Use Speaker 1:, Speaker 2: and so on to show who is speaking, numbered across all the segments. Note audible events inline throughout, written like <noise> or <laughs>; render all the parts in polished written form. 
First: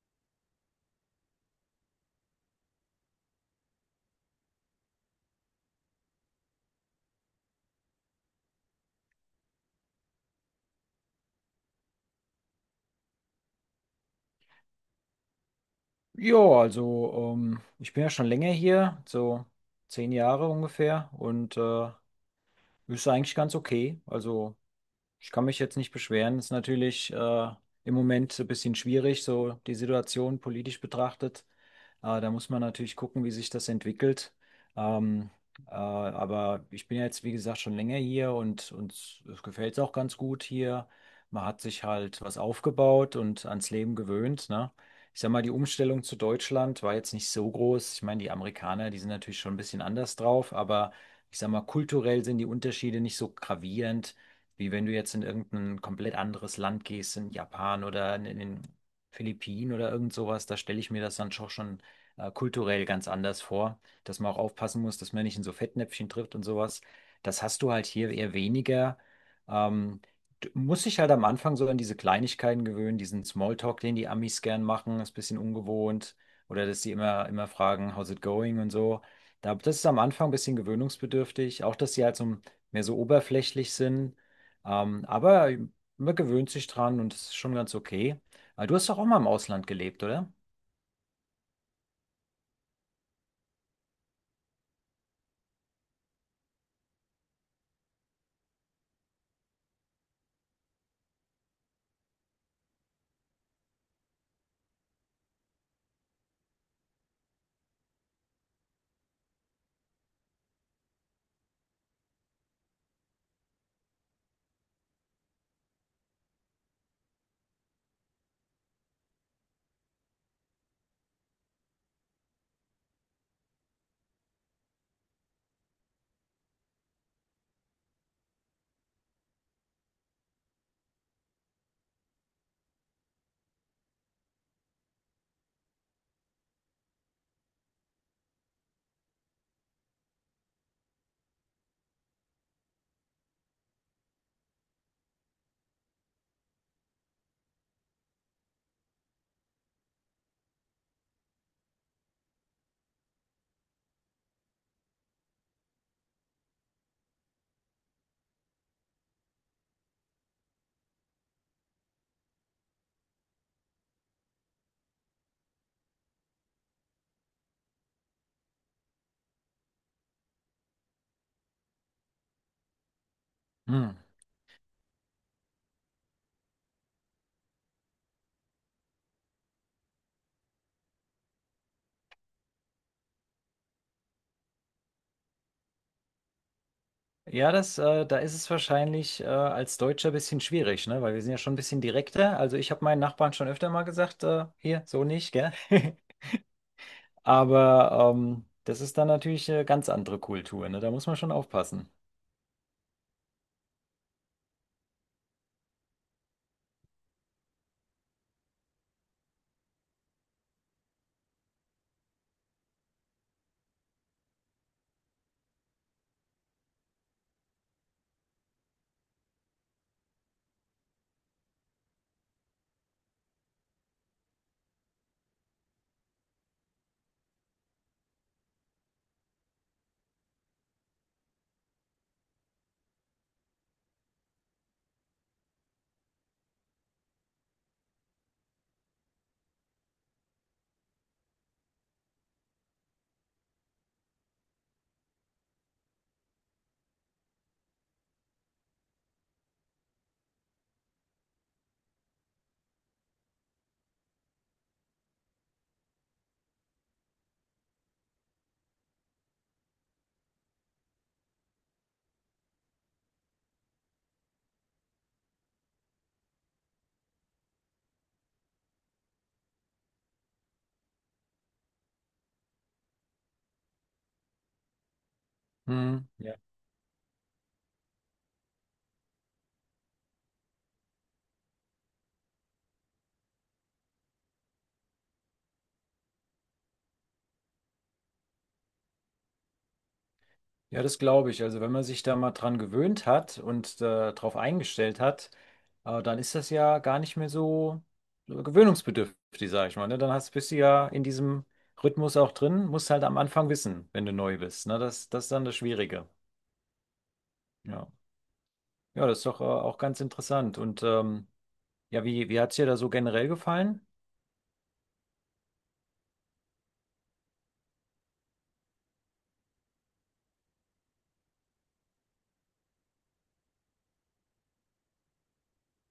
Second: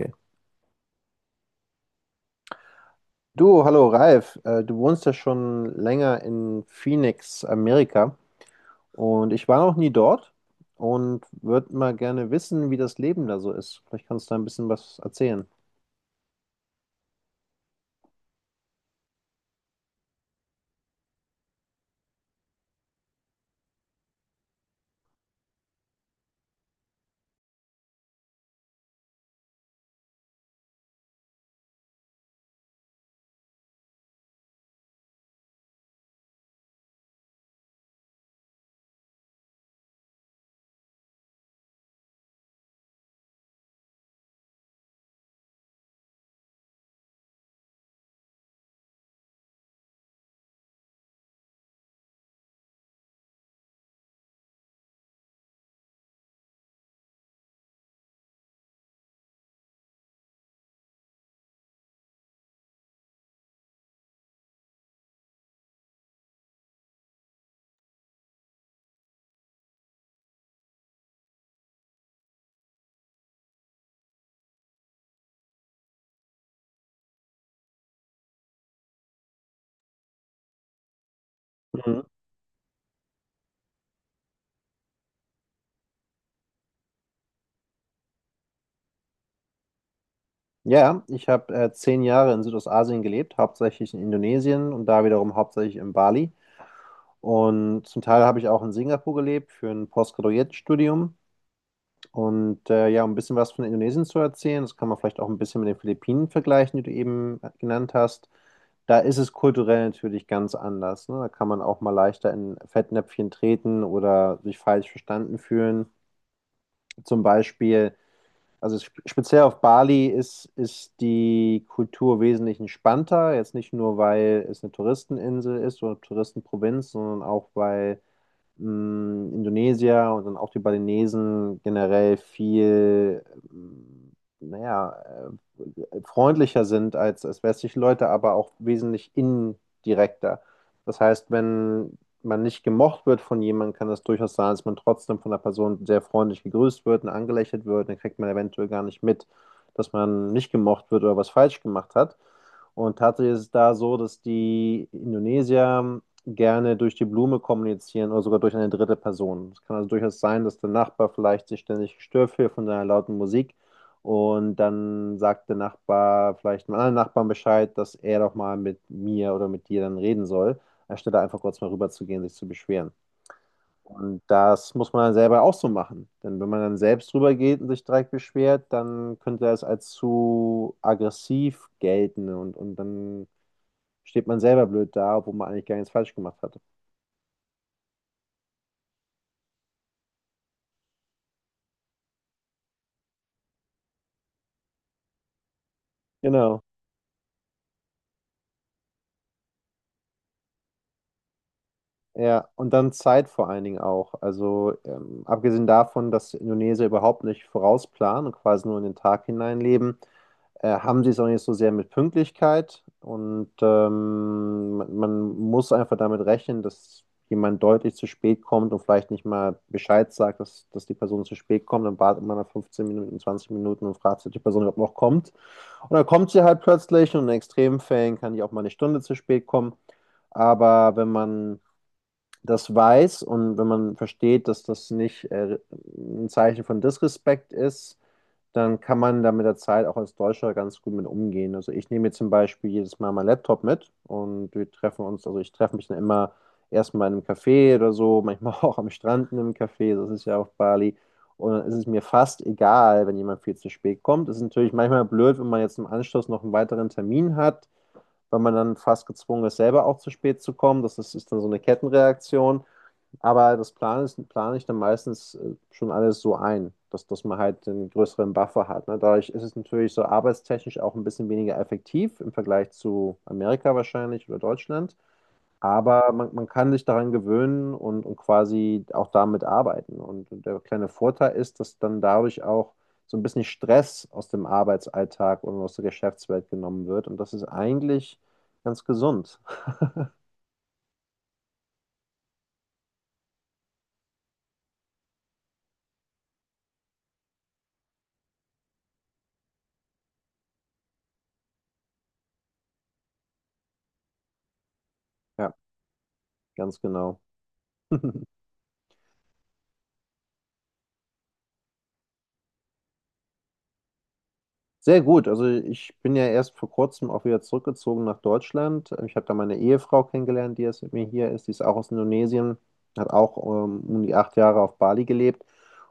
Speaker 1: Okay. Du, hallo Ralf, du wohnst ja schon länger in Phoenix, Amerika und ich war noch nie dort und würde mal gerne wissen, wie das Leben da so ist. Vielleicht kannst du da ein bisschen was erzählen.
Speaker 2: Ja, also ich bin ja schon länger hier, so 10 Jahre ungefähr und ist eigentlich ganz okay. Also ich kann mich jetzt nicht beschweren. Ist natürlich im Moment so ein bisschen schwierig, so die Situation politisch betrachtet. Da muss man natürlich gucken, wie sich das entwickelt. Ähm, aber ich bin ja jetzt, wie gesagt, schon länger hier und uns gefällt es auch ganz gut hier. Man hat sich halt was aufgebaut und ans Leben gewöhnt, ne? Ich sag mal, die Umstellung zu Deutschland war jetzt nicht so groß. Ich meine, die Amerikaner, die sind natürlich schon ein bisschen anders drauf, aber ich sag mal, kulturell sind die Unterschiede nicht so gravierend. Wie wenn du jetzt in irgendein komplett anderes Land gehst, in Japan oder in den Philippinen oder irgend sowas, da stelle ich mir das dann schon kulturell ganz anders vor, dass man auch aufpassen muss, dass man nicht in so Fettnäpfchen trifft und sowas. Das hast du halt hier eher weniger. Ähm, Du musst dich halt am Anfang so an diese Kleinigkeiten gewöhnen, diesen Smalltalk, den die Amis gern machen, ist ein bisschen ungewohnt. Oder dass die immer fragen, how's it going und so. Das ist am Anfang ein bisschen gewöhnungsbedürftig. Auch, dass
Speaker 1: Mhm.
Speaker 2: sie halt so ein mehr so oberflächlich sind, aber man gewöhnt sich dran und es ist schon ganz okay. Du hast doch auch mal im Ausland gelebt, oder?
Speaker 1: Ja, ich habe 10 Jahre in Südostasien gelebt, hauptsächlich in Indonesien und da wiederum hauptsächlich in Bali. Und zum Teil habe ich auch in Singapur gelebt für ein Postgraduiertstudium. Und ja, um ein bisschen was von Indonesien zu erzählen, das kann man vielleicht auch ein bisschen mit den Philippinen vergleichen, die du eben genannt hast. Da ist es kulturell natürlich ganz anders. Ne? Da kann man auch mal leichter in Fettnäpfchen treten oder sich falsch verstanden fühlen. Zum Beispiel, also speziell auf Bali ist die Kultur wesentlich entspannter. Jetzt nicht nur, weil es eine Touristeninsel ist oder Touristenprovinz, sondern auch, weil Indonesier und dann auch die Balinesen generell viel, mh, naja, freundlicher sind als westliche Leute, aber auch wesentlich indirekter. Das heißt, wenn man nicht gemocht wird von jemandem, kann es durchaus sein, dass man trotzdem von der Person sehr freundlich gegrüßt wird und angelächelt wird, dann kriegt man eventuell gar nicht mit, dass man nicht gemocht wird oder was falsch gemacht hat. Und tatsächlich ist es da so, dass die Indonesier gerne durch die Blume kommunizieren oder sogar durch eine dritte Person. Es kann also durchaus sein, dass der Nachbar vielleicht sich ständig gestört fühlt von deiner lauten Musik und dann sagt der Nachbar vielleicht einem anderen Nachbarn Bescheid, dass er doch mal mit mir oder mit dir dann reden soll, anstelle einfach kurz mal rüberzugehen, sich zu beschweren.
Speaker 2: Hm.
Speaker 1: Und das muss man dann selber auch so machen. Denn wenn man dann selbst rübergeht und sich direkt beschwert, dann könnte das als zu aggressiv gelten und dann steht man selber blöd da, obwohl man eigentlich gar nichts falsch gemacht hat.
Speaker 2: Ja, da ist es wahrscheinlich als Deutscher ein bisschen schwierig, ne? Weil wir sind ja schon ein bisschen direkter. Also ich habe meinen Nachbarn schon öfter mal gesagt, hier, so nicht, gell? <laughs>
Speaker 1: Genau.
Speaker 2: Aber das ist dann natürlich eine ganz andere Kultur, ne? Da muss man schon aufpassen.
Speaker 1: Ja, und dann Zeit vor allen Dingen auch. Also abgesehen davon, dass Indonesier überhaupt nicht vorausplanen und quasi nur in den Tag hineinleben, haben sie es auch nicht so sehr mit Pünktlichkeit. Und man muss einfach damit rechnen, dass jemand deutlich zu spät kommt und vielleicht nicht mal Bescheid sagt, dass die Person zu spät kommt. Dann wartet man nach 15 Minuten, 20 Minuten und fragt sich, ob die Person überhaupt noch kommt. Und dann kommt sie halt plötzlich und in extremen Fällen kann die auch mal eine Stunde zu spät kommen. Aber wenn man das weiß und wenn man versteht, dass das nicht ein Zeichen von Disrespekt ist, dann kann man da mit der Zeit auch als Deutscher ganz gut mit umgehen. Also ich nehme jetzt zum Beispiel jedes Mal meinen Laptop mit und wir treffen uns, also ich treffe mich dann immer erstmal in einem Café oder so, manchmal <laughs> auch am Strand in einem Café, das ist ja auf Bali. Und dann ist es mir fast egal, wenn jemand viel zu spät kommt. Es ist natürlich manchmal blöd, wenn man jetzt im Anschluss noch einen weiteren Termin hat, weil man dann fast gezwungen ist, selber auch zu spät zu kommen. Das ist dann so eine Kettenreaktion. Aber das Plan ist, plane ich dann meistens schon alles so ein, dass man halt einen größeren Buffer hat. Ne? Dadurch ist es natürlich so arbeitstechnisch auch ein bisschen weniger effektiv im Vergleich zu Amerika wahrscheinlich oder Deutschland.
Speaker 2: Hm.
Speaker 1: Aber man,
Speaker 2: Ja.
Speaker 1: man kann sich daran gewöhnen und quasi auch damit arbeiten. Und der kleine Vorteil ist, dass dann dadurch auch so ein bisschen Stress aus dem Arbeitsalltag und aus der Geschäftswelt genommen wird. Und das ist eigentlich ganz gesund. <laughs>
Speaker 2: Ja, das glaube ich. Also wenn man sich da mal dran gewöhnt hat und darauf eingestellt hat, dann ist das ja gar nicht mehr so gewöhnungsbedürftig, sage ich mal. Ne? Dann hast, bist du ja in diesem Rhythmus auch drin, musst halt am Anfang wissen, wenn du neu bist. Ne? Das ist dann
Speaker 1: Ja,
Speaker 2: das Schwierige.
Speaker 1: ganz genau.
Speaker 2: Ja,
Speaker 1: <laughs>
Speaker 2: ja, das ist doch auch ganz interessant. Und ja, wie hat es dir da so generell gefallen?
Speaker 1: Sehr gut. Also ich bin ja erst vor kurzem auch wieder zurückgezogen nach Deutschland. Ich habe da meine Ehefrau kennengelernt, die jetzt mit mir hier ist. Die ist auch aus Indonesien, hat auch um die 8 Jahre auf Bali gelebt.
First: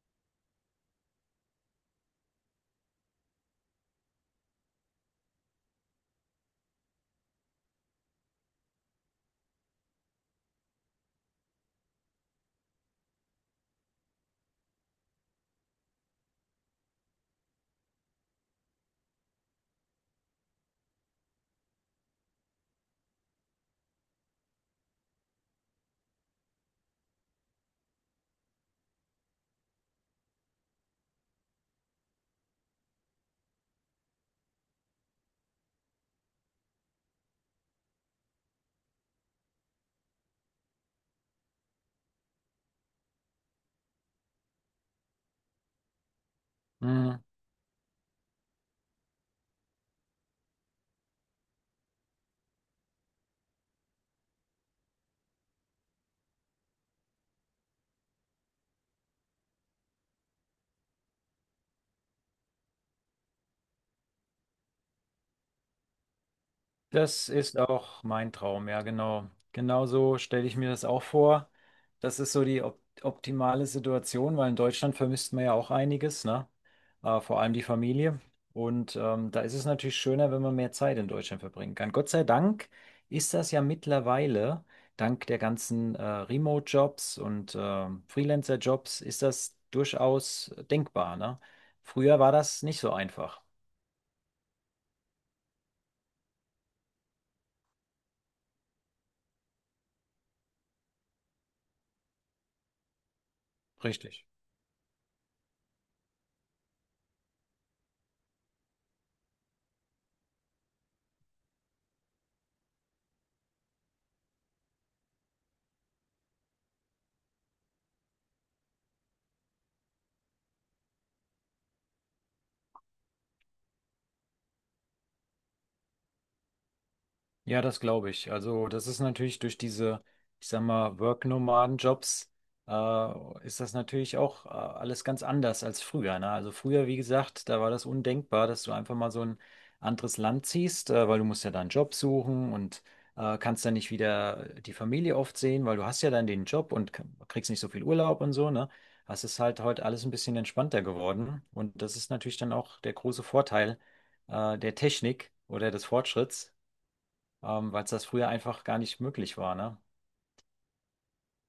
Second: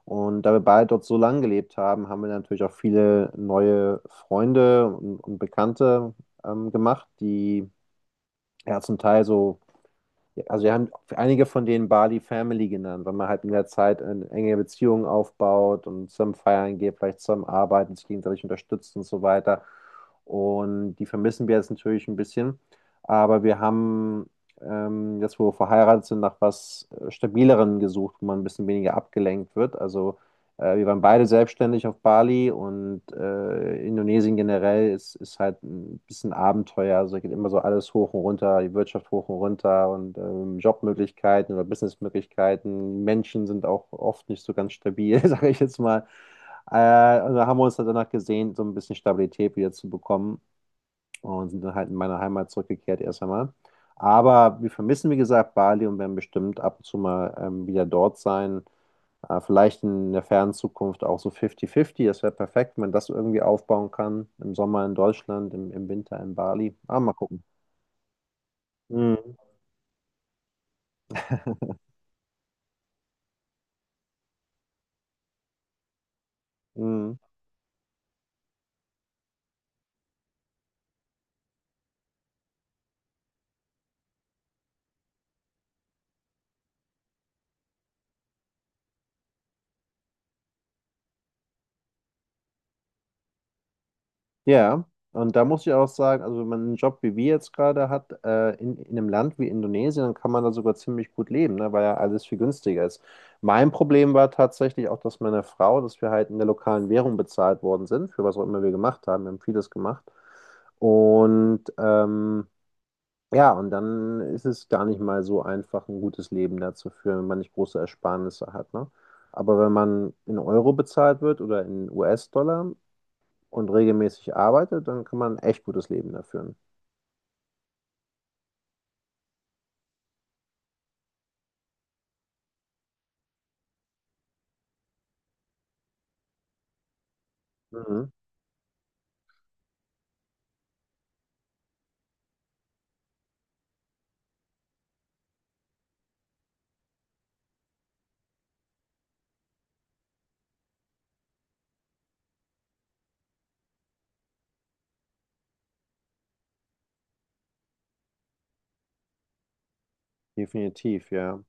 Speaker 1: Und da wir beide dort so lange gelebt haben, haben wir natürlich auch viele neue Freunde und Bekannte gemacht, die ja zum Teil so, ja, also wir haben einige von denen Bali Family genannt, weil man halt in der Zeit eine enge Beziehungen aufbaut und zusammen feiern geht, vielleicht zusammen arbeiten, sich gegenseitig unterstützt und so weiter. Und die vermissen wir jetzt natürlich ein bisschen. Aber wir haben jetzt, wo wir verheiratet sind, nach was Stabilerem gesucht, wo man ein bisschen weniger abgelenkt wird. Also wir waren beide selbstständig auf Bali und Indonesien generell ist halt ein bisschen Abenteuer. Also da geht immer so alles hoch und runter, die Wirtschaft hoch und runter und Jobmöglichkeiten oder Businessmöglichkeiten. Menschen sind auch oft nicht so ganz stabil, <laughs> sage ich jetzt mal. Also haben wir uns dann danach gesehen, so ein bisschen Stabilität wieder zu bekommen und sind dann halt in meine Heimat zurückgekehrt erst einmal. Aber wir vermissen, wie gesagt, Bali und werden bestimmt ab und zu mal wieder dort sein. Vielleicht in der fernen Zukunft auch so 50-50. Das wäre perfekt, wenn man das irgendwie aufbauen kann. Im Sommer in Deutschland, im, im Winter in Bali. Ah, mal
Speaker 2: Das
Speaker 1: gucken.
Speaker 2: ist auch mein Traum, ja, genau.
Speaker 1: Mhm.
Speaker 2: Genau so stelle ich mir das auch vor. Das ist so die op optimale Situation, weil in Deutschland vermisst man ja auch einiges, ne?
Speaker 1: Mhm.
Speaker 2: Vor allem die Familie. Und da ist es natürlich schöner, wenn man mehr Zeit in Deutschland verbringen kann. Gott sei Dank ist das ja mittlerweile, dank der ganzen Remote-Jobs und Freelancer-Jobs, ist das durchaus denkbar, ne? Früher war das nicht so einfach.
Speaker 1: Ja, und da muss ich auch sagen, also wenn man einen Job wie wir jetzt gerade hat, in einem Land wie Indonesien, dann kann man da sogar ziemlich gut leben, ne, weil ja alles viel günstiger ist. Mein Problem
Speaker 2: Richtig.
Speaker 1: war tatsächlich auch, dass meine Frau, dass wir halt in der lokalen Währung bezahlt worden sind, für was auch immer wir gemacht haben. Wir haben vieles gemacht. Und ja, und dann ist es gar nicht mal so einfach, ein gutes Leben da zu führen, wenn man nicht große Ersparnisse hat, ne? Aber wenn man in Euro bezahlt wird oder in US-Dollar und regelmäßig arbeitet, dann kann man ein echt gutes Leben da führen.
Speaker 2: Ja, das glaube ich. Also, das ist natürlich durch diese, ich sag mal, Work-Nomaden-Jobs, ist das natürlich auch alles ganz anders als früher, ne? Also früher, wie gesagt, da war das
Speaker 1: Mhm.
Speaker 2: undenkbar, dass du einfach mal so ein anderes Land ziehst, weil du musst ja dann einen Job suchen und kannst dann nicht wieder die Familie oft sehen, weil du hast ja dann den Job und kriegst nicht so viel Urlaub und so, ne? Das ist halt heute alles ein bisschen entspannter geworden und das ist natürlich dann auch der große Vorteil der Technik oder des Fortschritts weil es das früher einfach gar nicht möglich war, ne?
Speaker 1: Definitiv, ja.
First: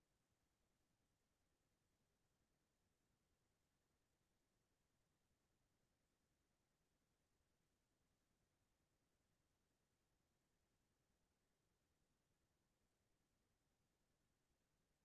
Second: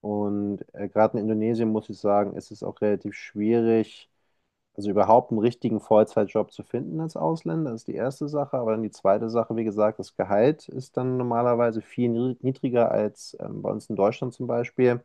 Speaker 1: Und gerade in Indonesien muss ich sagen, ist es auch relativ schwierig, also überhaupt einen richtigen Vollzeitjob zu finden als Ausländer, das ist die erste Sache. Aber dann die zweite Sache, wie gesagt, das Gehalt ist dann normalerweise viel niedriger als bei uns in Deutschland zum Beispiel.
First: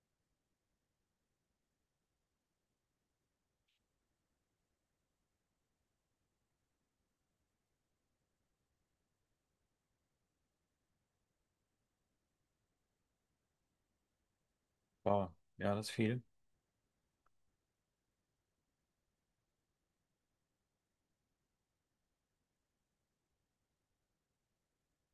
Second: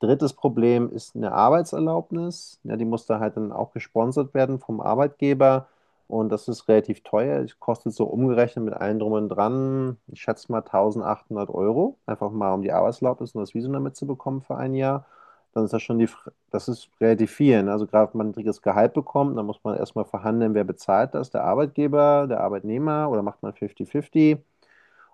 Speaker 1: Drittes Problem ist eine Arbeitserlaubnis. Ja, die muss da halt dann auch gesponsert werden vom Arbeitgeber. Und das ist relativ teuer. Es kostet so umgerechnet mit allem drum und dran, ich schätze mal 1800 Euro. Einfach mal, um die Arbeitserlaubnis und das Visum damit zu bekommen für ein Jahr.
Speaker 2: Wow,
Speaker 1: Dann ist
Speaker 2: ja,
Speaker 1: das
Speaker 2: das ist
Speaker 1: schon die,
Speaker 2: viel.
Speaker 1: Fr- das ist relativ viel. Ne? Also gerade wenn man ein niedriges Gehalt bekommt, dann muss man erstmal verhandeln, wer bezahlt das, der Arbeitgeber, der Arbeitnehmer oder macht man 50-50.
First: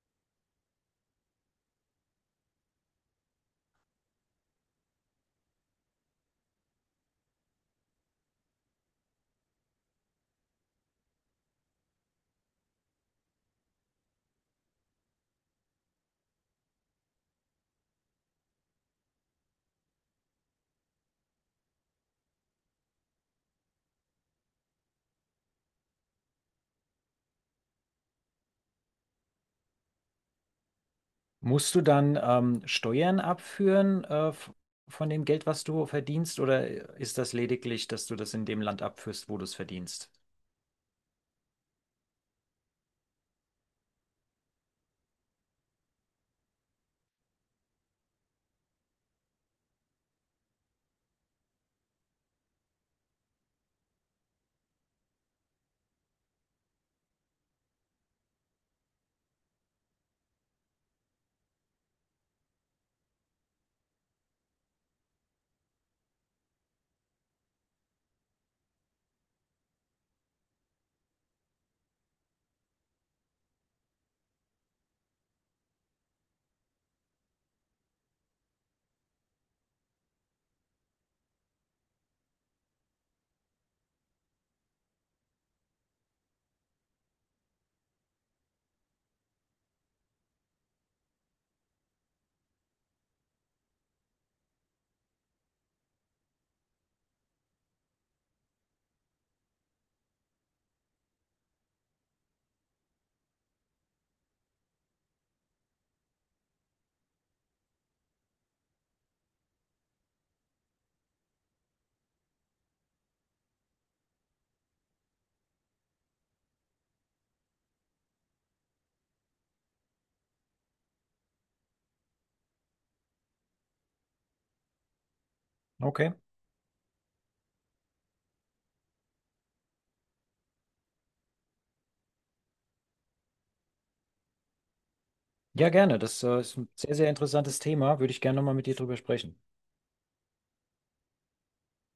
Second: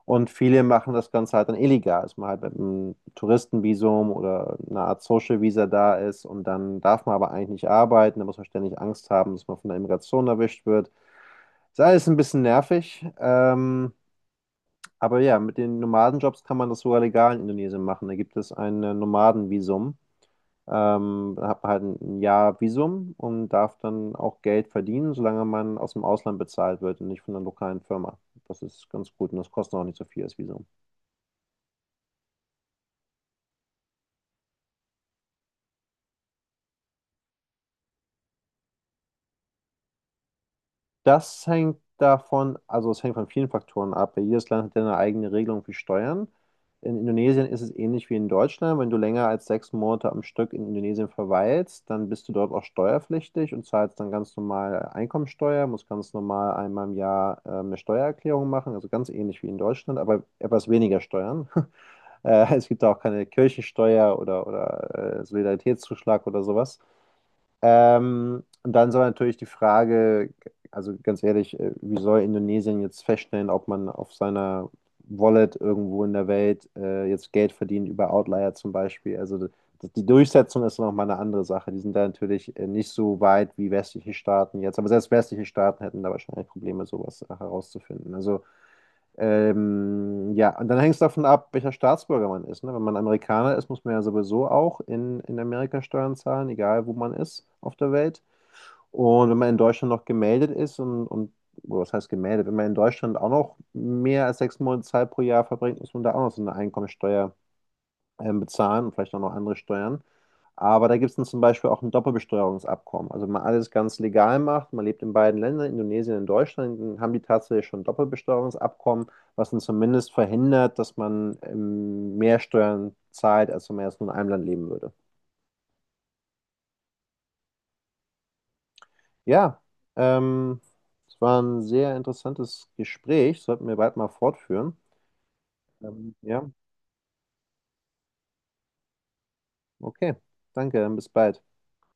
Speaker 1: Und viele machen das Ganze halt dann illegal, dass man halt mit einem Touristenvisum oder einer Art Social Visa da ist und dann darf man aber eigentlich nicht arbeiten, da muss man ständig Angst haben, dass man von der Immigration erwischt wird. Ist alles ein bisschen nervig, aber ja, mit den Nomadenjobs kann man das sogar legal in Indonesien machen. Da gibt es ein Nomadenvisum. Da hat man halt ein Jahr Visum und darf dann auch Geld verdienen, solange man aus dem Ausland bezahlt wird und nicht von einer lokalen Firma. Das ist ganz gut und das kostet auch nicht so viel, das Visum.
Speaker 2: Musst du dann Steuern abführen von dem Geld, was du verdienst, oder ist das lediglich, dass du das in dem Land abführst, wo du es verdienst?
Speaker 1: Das hängt davon, also es hängt von vielen Faktoren ab. Ja, jedes Land hat ja eine eigene Regelung für Steuern. In Indonesien ist es ähnlich wie in Deutschland. Wenn du länger als 6 Monate am Stück in Indonesien verweilst, dann bist du dort auch steuerpflichtig und zahlst dann ganz normal Einkommensteuer, musst ganz normal einmal im Jahr eine Steuererklärung machen, also ganz ähnlich wie in Deutschland, aber etwas weniger Steuern. <laughs> Es gibt da auch keine Kirchensteuer oder, Solidaritätszuschlag oder sowas. Und dann soll natürlich die Frage, also ganz ehrlich, wie soll Indonesien jetzt feststellen, ob man auf seiner Wallet irgendwo in der Welt jetzt Geld verdient über Outlier zum Beispiel? Also die Durchsetzung ist nochmal eine andere Sache. Die sind da natürlich nicht so weit wie westliche Staaten jetzt. Aber selbst westliche Staaten hätten da wahrscheinlich Probleme, sowas herauszufinden. Also ja, und dann hängt es davon ab, welcher Staatsbürger man ist. Ne? Wenn man Amerikaner ist, muss man ja sowieso auch in Amerika Steuern zahlen, egal wo man ist auf der Welt. Und wenn man in Deutschland noch gemeldet ist und oder was heißt gemeldet, wenn man in Deutschland auch noch mehr als 6 Monate Zeit pro Jahr verbringt, muss man da auch noch so eine Einkommensteuer bezahlen und vielleicht auch noch andere Steuern. Aber da gibt es dann zum Beispiel auch ein Doppelbesteuerungsabkommen. Also wenn man alles ganz legal macht, man lebt in beiden Ländern, Indonesien und Deutschland, dann haben die tatsächlich schon ein Doppelbesteuerungsabkommen, was dann zumindest verhindert, dass man mehr Steuern zahlt, als wenn man jetzt nur in einem Land leben würde.
Speaker 2: Okay.
Speaker 1: Ja, ähm, es war ein sehr interessantes Gespräch, sollten wir bald mal fortführen.
Speaker 2: Ja, gerne.
Speaker 1: Ähm,
Speaker 2: Das
Speaker 1: ja,
Speaker 2: ist ein sehr interessantes Thema. Würde ich gerne nochmal mit dir drüber sprechen.
Speaker 1: okay, danke, bis bald.